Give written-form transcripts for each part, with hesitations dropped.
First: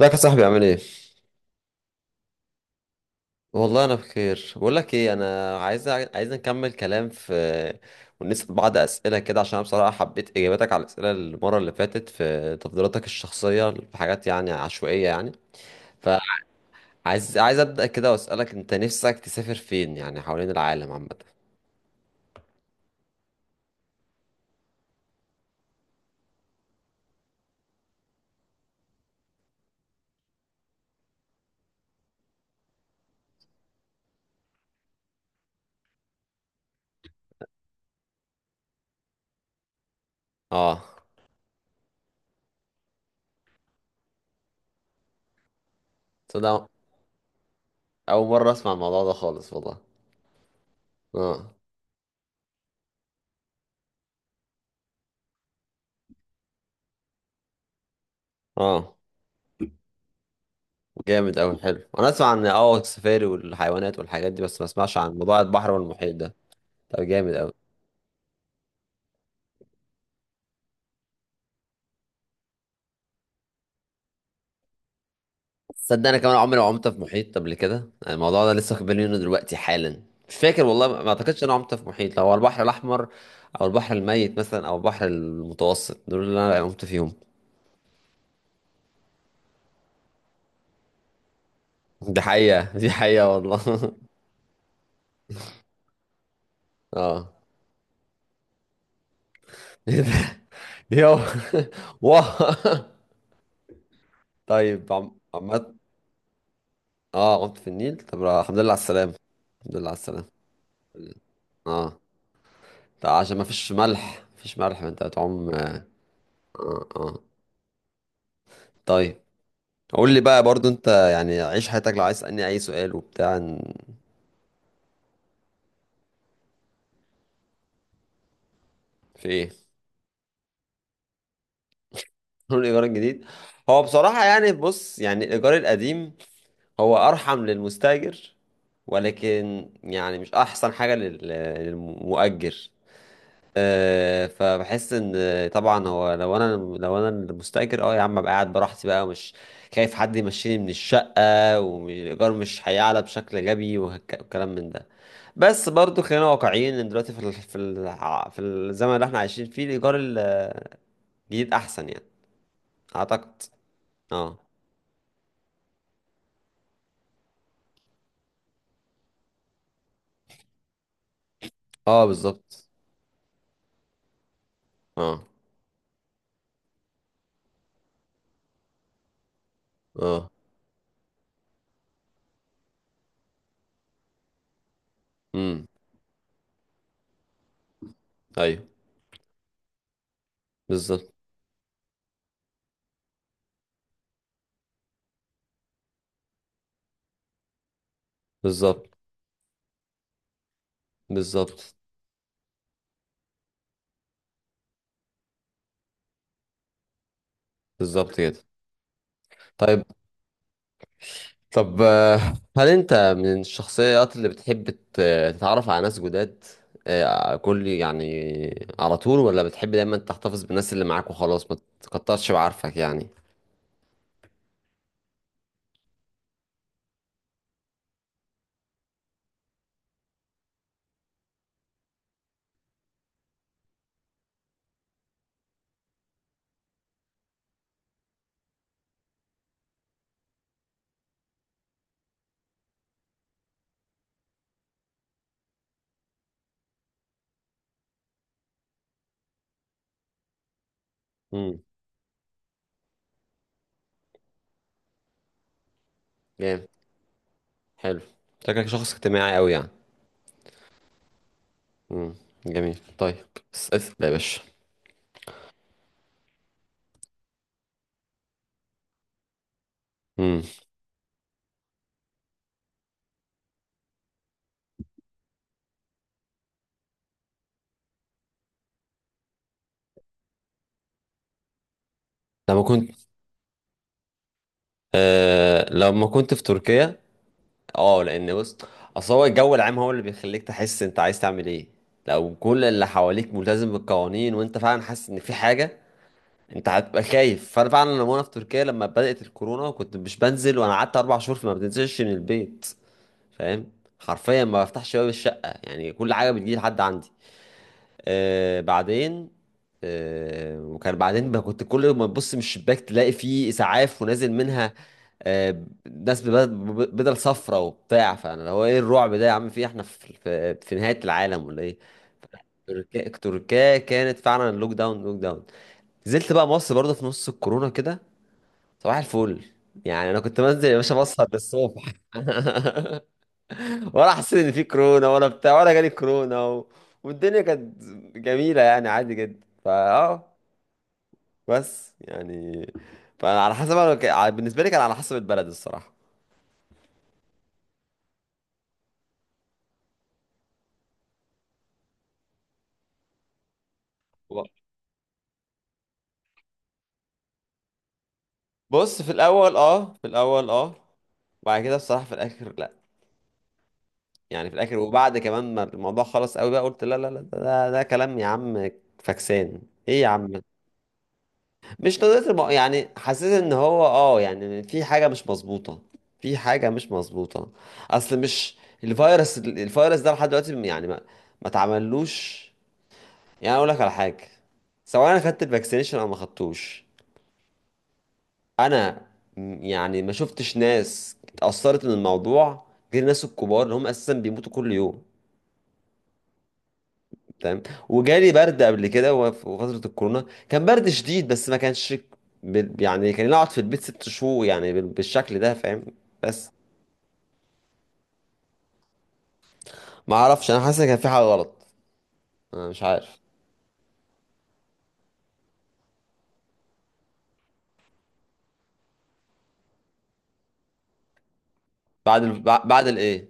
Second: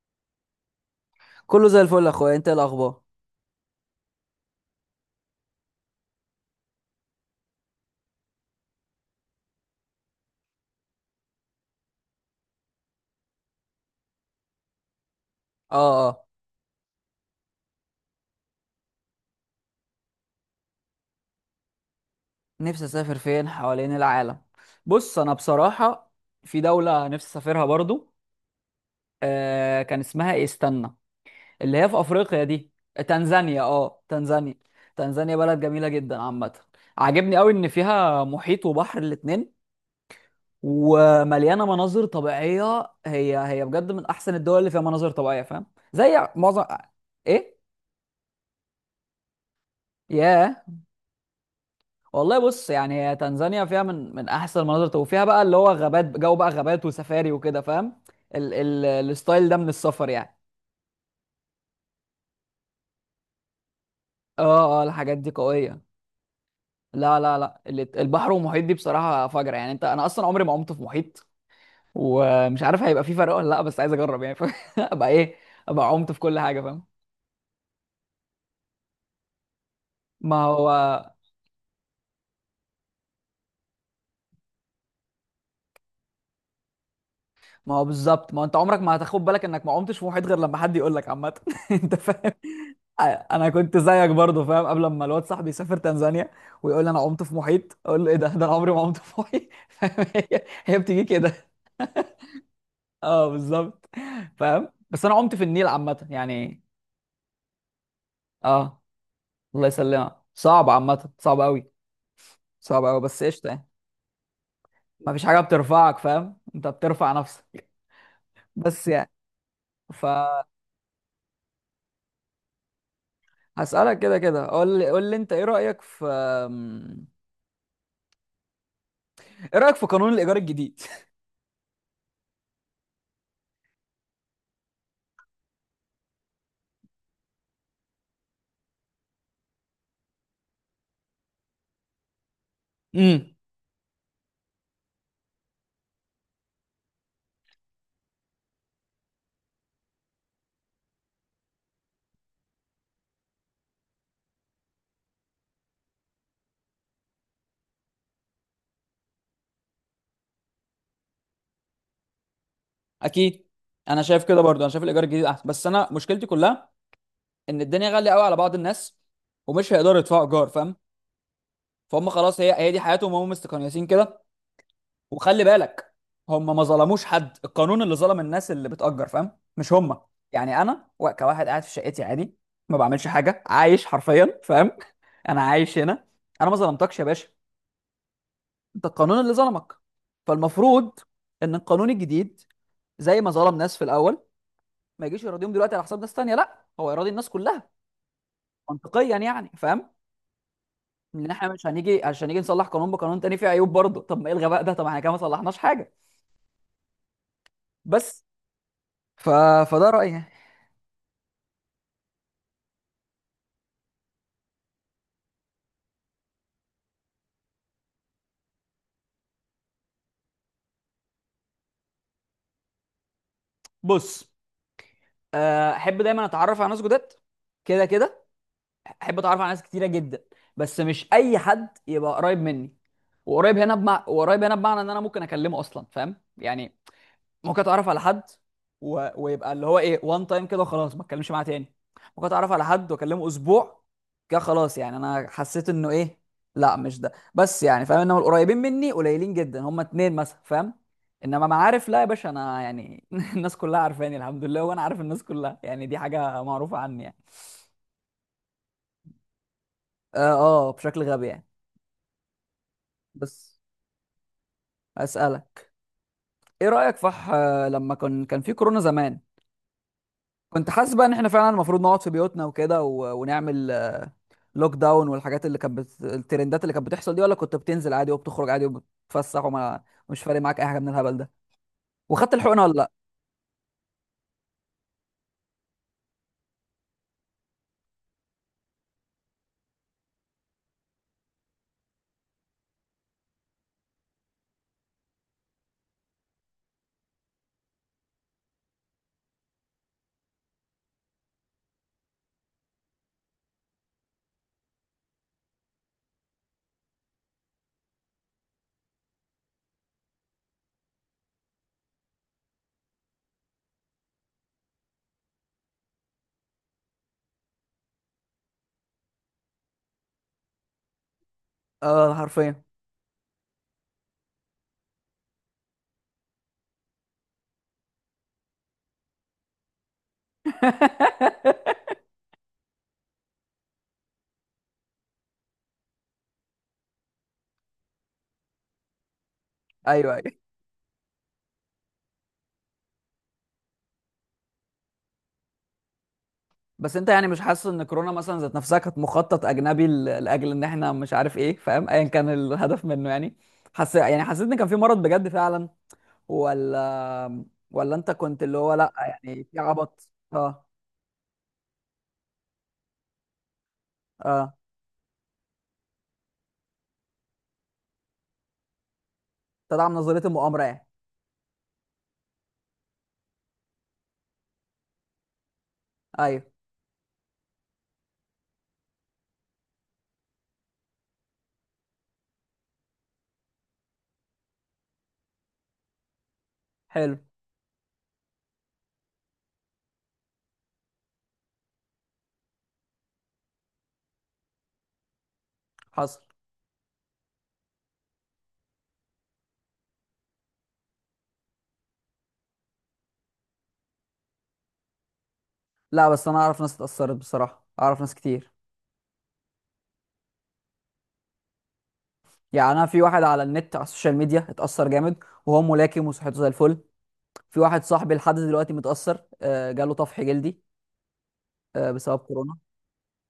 ازيك يا صاحبي؟ عامل ايه؟ كله زي الفل يا اخويا، انت إيه الاخبار؟ والله انا بخير. بقول لك ايه، انا عايز نكمل كلام في ونسأل بعض اسئله كده، عشان انا بصراحه حبيت اجاباتك على الاسئله المره اللي فاتت في تفضيلاتك الشخصيه في حاجات يعني عشوائيه يعني. اه. فعايز عايز ابدا كده واسالك انت نفسك، تسافر فين يعني حوالين العالم عامه؟ نفسي اسافر فين حوالين العالم؟ بص، انا بصراحه في دوله نفسي اسافرها برضو. آه، كان اسمها إيه؟ استنى. اللي هي في افريقيا دي. تنزانيا، اه تنزانيا. تنزانيا بلد جميله جدا عامه. عاجبني قوي ان فيها محيط وبحر الاتنين، اه. ومليانه مناظر طبيعيه. هي بجد من احسن الدول اللي فيها مناظر طبيعيه، فاهم؟ زي معظم. تصدق ايه؟ اول مره اسمع الموضوع ده خالص والله. ياه. اه والله بص، يعني هي تنزانيا فيها من احسن المناظر، وفيها بقى اللي هو غابات، جو بقى غابات وسفاري وكده، فاهم؟ ال اه. الستايل ده من السفر يعني. جامد اوي. حلو، انا اسمع عن السفاري والحيوانات والحاجات اه دي، بس ما اه اسمعش عن الحاجات دي موضوع البحر قوية. والمحيط ده. طب لا جامد لا اوي. لا، البحر والمحيط دي بصراحة فجرة يعني. انت، انا اصلا عمري ما عمت في محيط، ومش عارف هيبقى في فرق ولا لا، بس عايز اجرب يعني فاهم؟ ابقى ايه، ابقى تصدق عمت انا في كمان كل عمري حاجة، ما فاهم؟ عمت في محيط قبل كده، يعني الموضوع ده لسه واخد بالي منه دلوقتي حالا. مش ما فاكر هو، والله، ما اعتقدش ان انا عمت في محيط، لو هو البحر الاحمر او البحر الميت مثلا او البحر المتوسط، دول اللي انا عمت فيهم. ما هو بالظبط. ما هو انت عمرك ما هتاخد بالك انك ما عمتش في محيط غير لما حد يقول لك، عامة انت دي فاهم. حقيقة، دي آه، حقيقة انا والله. كنت زيك برضه فاهم، قبل ما الواد صاحبي يسافر تنزانيا ويقول لي انا عمت اه. في محيط، اقول له ايه ده؟ ده انا عمري ما عمت في محيط فاهم؟ هي بتيجي يو. كده واه. اه بالظبط. فاهم؟ طيب بس انا عمت في النيل عمت عامه يعني. اه عمت في النيل، طب الحمد لله على اه. السلامة. الله الحمد لله على يسلمك، السلامة. صعب عامه، صعب قوي. اه. صعب قوي، طيب بس عشان ما قشطه يعني. فيش ملح، مفيش ملح ما انت ما فيش حاجه هتعوم. اه. بترفعك، فاهم؟ انت بترفع اه. نفسك، بس يعني. طيب قول لي بقى فهسألك. برضو انت، يعني عيش حياتك لو عايز تسألني اي سؤال وبتاع كده كده، قول لي انت، ايه رأيك في... في ايه؟ ايه رأيك في قانون الايجار الجديد؟ قول، الايجار الجديد. هو بصراحة يعني، بص، يعني الايجار القديم هو ارحم للمستاجر، ولكن يعني مش احسن حاجة للمؤجر. امم. فبحس ان، طبعا هو لو انا لو انا المستاجر، يا عم ابقى قاعد براحتي بقى، ومش خايف حد يمشيني من الشقه، والايجار مش هيعلى بشكل غبي، وكلام من ده. بس برضو خلينا واقعيين، ان دلوقتي في الزمن اللي احنا عايشين فيه الايجار الجديد احسن يعني، اعتقد. اكيد. انا شايف اه كده برضو، انا شايف الايجار الجديد احسن، بس انا مشكلتي كلها ان الدنيا غاليه قوي على بعض الناس، ومش هيقدروا يدفعوا ايجار، فاهم؟ اه، فهم خلاص، هي بالظبط. هي دي حياتهم، هم مستقيسين كده. اه وخلي بالك، هم ما ظلموش حد. القانون اللي ظلم الناس اللي بتأجر، فاهم، مش هم. اه. يعني انا، كواحد قاعد في شقتي عادي، ما بعملش حاجه، عايش حرفيا، فاهم؟ انا امم. عايش هنا، انا ما ظلمتكش يا باشا. ايوه، انت القانون اللي ظلمك. فالمفروض بالظبط. ان القانون الجديد، زي ما ظلم ناس في الاول، ما يجيش يراضيهم دلوقتي على حساب ناس تانية. لا، هو يراضي الناس كلها بالظبط. منطقيا يعني، فاهم؟ ان احنا مش بالظبط. هنيجي عشان نيجي نصلح قانون بقانون تاني فيه عيوب برضه. طب ما الغى بقى ده، طب احنا كده ما صلحناش حاجه. بالظبط بس كده. ف... طيب. فده رايي يعني. طب هل انت من الشخصيات اللي بتحب تتعرف على ناس جداد كل يعني على طول، ولا بتحب دايما تحتفظ بالناس اللي معاك وخلاص ما تكترش بعارفك يعني؟ بص، آه، احب دايما اتعرف على ناس جداد. كده كده، احب اتعرف على ناس كتيره جدا، بس مش اي حد يبقى قريب مني. وقريب هنا بمعنى ان انا ممكن اكلمه اصلا، فاهم يعني؟ ممكن اتعرف على حد و... ويبقى اللي هو ايه، وان تايم كده وخلاص ما اتكلمش معاه تاني. ممكن اتعرف على حد واكلمه اسبوع كده خلاص، يعني انا حسيت انه ايه. لا، مش ده بس يعني فاهم، انما القريبين مني قليلين جدا، هما اتنين مثلا فاهم. انما امم معارف، لا يا باشا، انا يعني الناس كلها عارفاني الحمد لله، وانا عارف الناس كلها، يعني دي حاجة جامد. معروفة عني يعني. حلو. شكلك شخص اجتماعي قوي يعني. اه، آه، بشكل غبي يعني. امم جميل. طيب. بس بس اسال يا باشا. اسالك، ايه رايك فح... آه، لما كان في كورونا زمان، امم كنت حاسس بقى ان احنا فعلا المفروض نقعد في بيوتنا وكده و- ونعمل لوك داون، والحاجات اللي كانت بت... الترندات اللي كانت بتحصل دي؟ ولا كنت بتنزل عادي وبتخرج عادي وبتتفسح، وما مش فارق معاك اي حاجه من الهبل ده؟ وخدت الحقنه لما ولا لا؟ كنت، في تركيا. اه لان بص، اصل هو الجو العام هو اللي بيخليك تحس انت عايز تعمل ايه. لو كل اللي حواليك ملتزم بالقوانين وانت فعلا حاسس ان في حاجه، انت هتبقى خايف. فانا فعلا لما انا في تركيا لما بدأت الكورونا كنت مش بنزل، وانا قعدت اربع شهور فما بنزلش من البيت، فاهم؟ حرفيا ما بفتحش باب الشقة، يعني كل حاجة بتجي لحد عندي. آه بعدين آه وكان بعدين ما كنت كل ما تبص من الشباك تلاقي فيه اسعاف ونازل منها آه ناس بدل صفرة وبتاع. فانا اللي هو ايه الرعب ده يا عم؟ في إيه؟ احنا في نهاية العالم ولا ايه؟ اه حرفيا تركيا، تركيا كانت فعلا اللوك داون، لوك داون. نزلت بقى مصر برضه في نص الكورونا كده، صباح الفل، يعني انا كنت بنزل يا باشا بسهر للصبح. ولا حسيت ان في كورونا ولا بتاع، ولا جالي كورونا والدنيا كانت جميله يعني، عادي جدا ايوه ايوه. فاه بس يعني، فانا على حسب، بالنسبه لي كان على حسب البلد الصراحه. بس انت يعني مش حاسس ان كورونا مثلا ذات نفسها كانت مخطط اجنبي لاجل ان احنا مش عارف ايه، فاهم، ايا كان الهدف منه يعني؟ حس، يعني حسيت ب- ان كان في مرض بجد فعلا، ولا... ولا انت كنت اللي هو لا، بص في يعني الاول في اه، في عبط الاول اه؟ اه، وبعد كده بصراحه في الاخر لا. يعني في اه، الاخر وبعد كمان ما الموضوع خلص قوي بقى قلت لا لا لا، ده كلام يا عم. فاكسان. تدعم ايه يا نظريه عم، المؤامره يعني. مش قضية يعني حاسس ان هو يعني في حاجة مش مظبوطة، في ايوه. حاجة مش مظبوطة. اصل مش، الفيروس ده لحد دلوقتي يعني ما اتعملوش. يعني اقول لك على حاجة، سواء انا خدت الفاكسينيشن او ما خدتوش، حلو. انا يعني ما شفتش ناس اتأثرت من الموضوع غير الناس الكبار اللي هم اساسا بيموتوا كل يوم. حصل. تمام. وجالي برد قبل كده، في فترة الكورونا كان برد شديد، بس ما كانش يعني كان اقعد في البيت ست شهور يعني بالشكل ده، فاهم؟ لا بس انا بس اعرف ناس اتأثرت بصراحة، اعرف ناس كتير. ما اعرفش، انا حاسس ان كان في حاجة غلط. انا يعني مش انا في عارف. واحد على النت، على السوشيال ميديا، اتأثر جامد وهو ملاكم وصحته زي الفل. في واحد صاحبي لحد دلوقتي متأثر، آه، جاله طفح جلدي، آه، بسبب كورونا. بعد الايه،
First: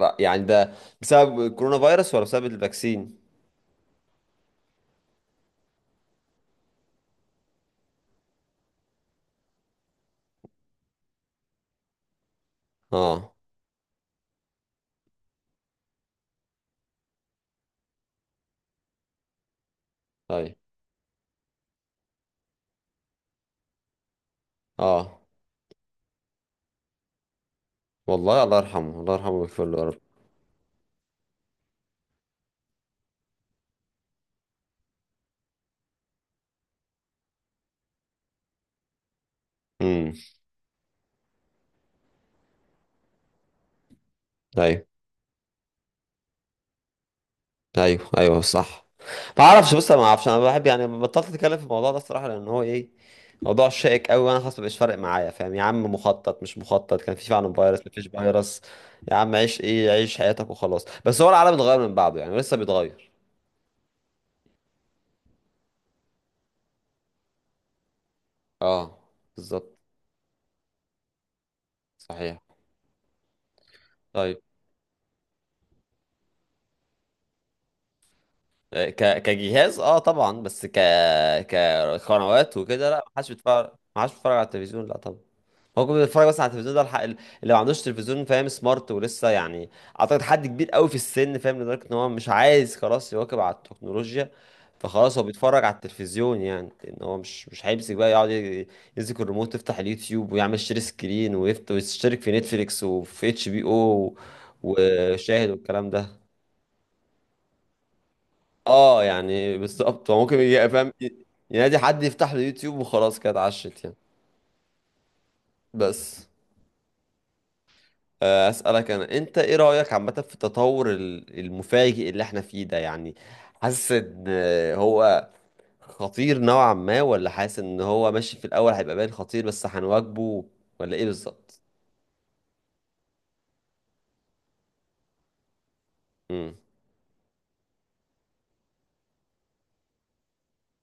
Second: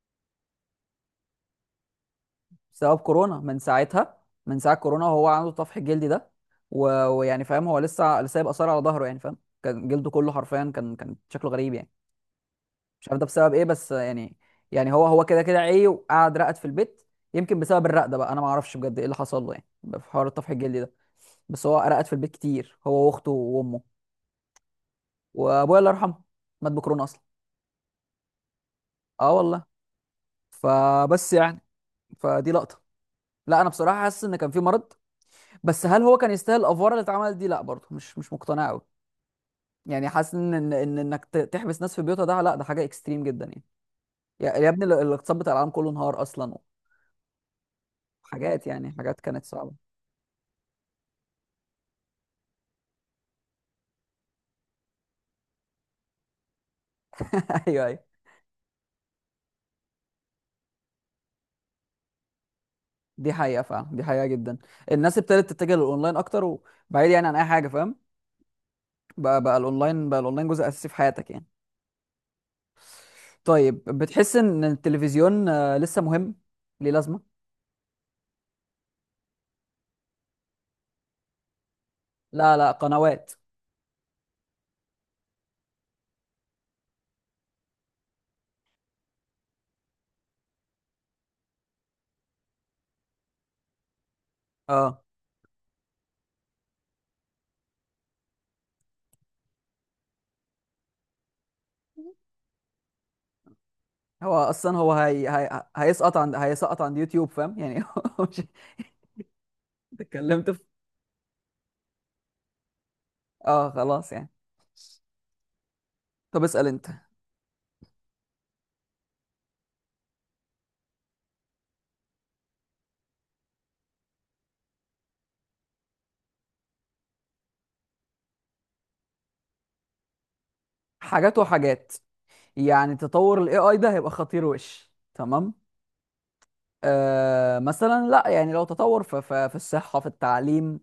يعني ده بسبب الكورونا فيروس ولا بسبب بسبب الفاكسين؟ كورونا، من ساعتها. من ساعة كورونا وهو عنده الطفح الجلدي ده، و- ويعني فاهم، هو لسه سايب آثار على ظهره يعني، فاهم؟ كان جلده كله حرفيا، كان شكله غريب يعني. مش عارف ده اه. بسبب ايه، بس آه، يعني يعني هو، هو كده كده عيه وقعد رقد في البيت. يمكن بسبب الرقدة بقى، انا ما اعرفش بجد ايه اللي حصل له يعني، في حوار الطفح طيب. الجلدي ده. بس هو رقد في البيت كتير، هو واخته وامه. اه وابويا الله يرحمه مات بكورونا اصلا. والله. الله يرحمه، الله يرحمه اه والله. ويغفر له يا رب. فبس يعني، فدي لقطه. لا انا بصراحه حاسس ان كان في مرض، بس هل هو كان يستاهل الافوار اللي اتعملت دي؟ لا برضه، مش مش مقتنع قوي. يعني امم. حاسس ان ان إن انك تحبس ناس في بيوتها ده، لا ده حاجه اكستريم جدا يعني. يا يا ايوه. ابني، الاقتصاد بتاع العالم كله انهار اصلا. ايوه ايوه، حاجات صح. يعني، حاجات ما كانت صعبه اعرفش، بص انا ما اعرفش، انا بحب يعني بطلت اتكلم في الموضوع ده الصراحه، لان هو ايه، موضوع شائك قوي، وانا خلاص مبقاش فارق معايا، فاهم يا عم، مخطط مش مخطط، كان في فعلا فيروس ايوه ايوه. مفيش فيروس. يا عم عيش حياتك وخلاص، بس هو العالم اتغير من بعده يعني، لسه بيتغير. دي حقيقه فعلا، دي حقيقه جدا. الناس ابتدت تتجه للاونلاين اكتر، وبعيد يعني عن اي حاجه، فاهم؟ اه، بقى بقى بالظبط. الاونلاين بقى الاونلاين جزء اساسي في حياتك يعني. صحيح. طيب بتحس طيب. ان التلفزيون، آه، لسه مهم؟ ليه لازمه؟ كجهاز، طبعا، بس لا كقنوات لا، وكده، لا، ما حدش قنوات. بيتفرج، ما حدش بيتفرج على التلفزيون، لا طبعا. هو كان بيتفرج بس على التلفزيون ده الحق اللي ما عندوش تلفزيون، فاهم، سمارت ولسه يعني، اعتقد حد كبير قوي في السن، فاهم، لدرجه ان هو مش عايز خلاص يواكب على التكنولوجيا. اه، فخلاص هو بيتفرج على التلفزيون، يعني ان هو مش هيمسك بقى يقعد يمسك الريموت، يفتح اليوتيوب ويعمل شير سكرين، ويشترك في نتفليكس وفي اتش بي او هو اصلا هو وشاهد والكلام هيسقط ده. عند هيسقط عند يوتيوب، فاهم يعني مش. اه يعني بالظبط، هو ممكن اتكلمت في. يبقى فاهم، ينادي حد يفتح له يوتيوب وخلاص كده، اه اتعشت يعني. خلاص يعني. بس طب اسأل انت. أسألك أنا، أنت إيه رأيك عامة في التطور المفاجئ اللي إحنا فيه ده يعني، حاسس إن هو خطير نوعا ما، ولا حاسس إن هو ماشي في الأول هيبقى باين خطير بس هنواجهه، ولا إيه حاجات بالظبط؟ وحاجات. يعني تطور الاي اي ده هيبقى خطير وش تمام. امم. آه، مثلا لا، يعني لو تطور في في الصحة، في التعليم،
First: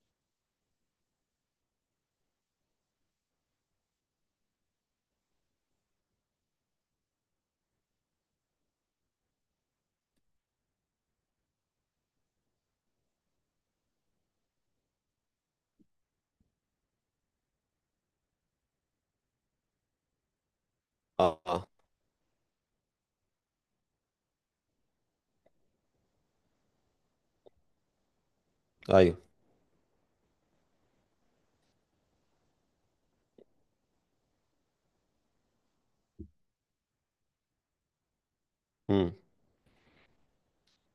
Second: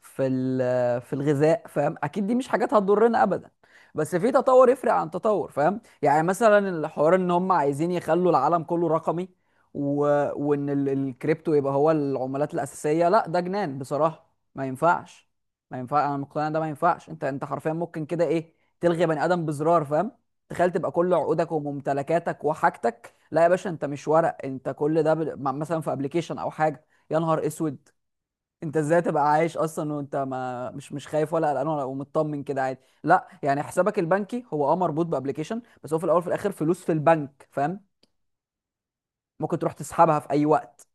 في في الغذاء، فاهم، اكيد دي مش حاجات هتضرنا ابدا. بس في تطور يفرق عن تطور فاهم، يعني مثلا الحوار ان هم عايزين يخلوا العالم كله رقمي، و... وان الكريبتو يبقى هو العملات الأساسية. لا ده جنان بصراحة، ما ينفعش. ما ينفع، انا مقتنع إن ده ما ينفعش. انت، انت حرفيا ممكن كده ايه، تلغي بني ادم بزرار فاهم. تخيل تبقى كل آه عقودك آه. وممتلكاتك وحاجتك، لا يا باشا انت مش ورق، انت كل ده مثلا في ابلكيشن او حاجه. يا نهار اسود. انت ازاي أيوه. تبقى عايش اصلا وانت ما مش مش خايف ولا قلقان ولا، ومطمن كده عادي؟ لا، يعني حسابك البنكي هو اه مربوط بابلكيشن، بس هو في الاول وفي الاخر فلوس في البنك، فاهم؟ امم، ممكن تروح تسحبها في اي وقت.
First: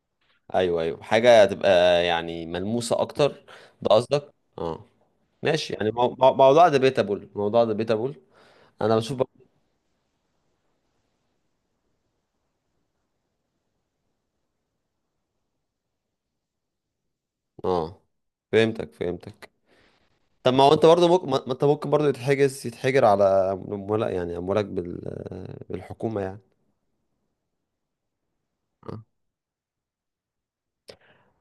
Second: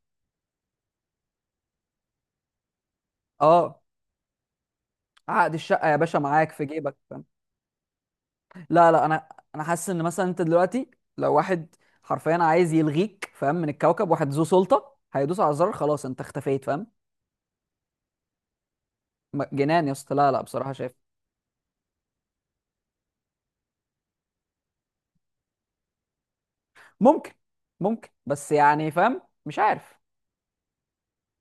أيوه أيوه، حاجة هتبقى يعني ملموسة أكتر، اه. ده قصدك؟ آه. عقد ماشي الشقه يعني، يا باشا معاك في موضوع جيبك، فاهم؟ ديبيتابل، موضوع ديبيتابل. لا أنا لا، بشوف انا، انا حاسس ان مثلا انت دلوقتي لو واحد حرفيا عايز يلغيك، فاهم، من الكوكب، واحد ذو سلطه هيدوس على الزرار، خلاص انت اختفيت، فاهم؟ آه، فهمتك، فهمتك. جنان يا اسطى. لا لا، طب ما بصراحه هو انت شايف. برضه ممكن، ما انت ممكن برضه يتحجر على مولك يعني، اموالك بالحكومه يعني. ممكن، ممكن، بس يعني آه. فاهم، مش عارف.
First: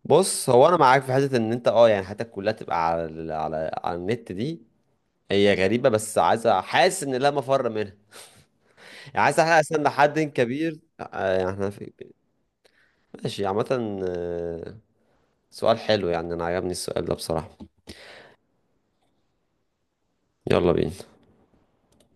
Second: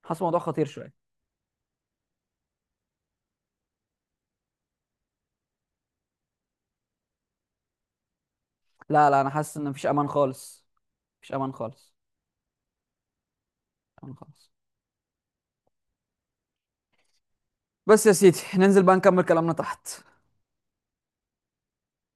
حاسس الموضوع بص خطير هو انا شويه. معاك في حته ان انت، يعني حياتك كلها تبقى على على النت دي، هي غريبه، بس عايز، حاسس ان لا مفر منها. لا يعني لا، انا عايز حاسس احنا ان اصلا مفيش امان لحد خالص. كبير مفيش يعني امان احنا في. خالص. ماشي عامه. امان خالص. سؤال حلو يعني، انا عجبني السؤال ده بصراحه. بس يا سيدي ننزل بقى نكمل كلامنا تحت. يلا بينا.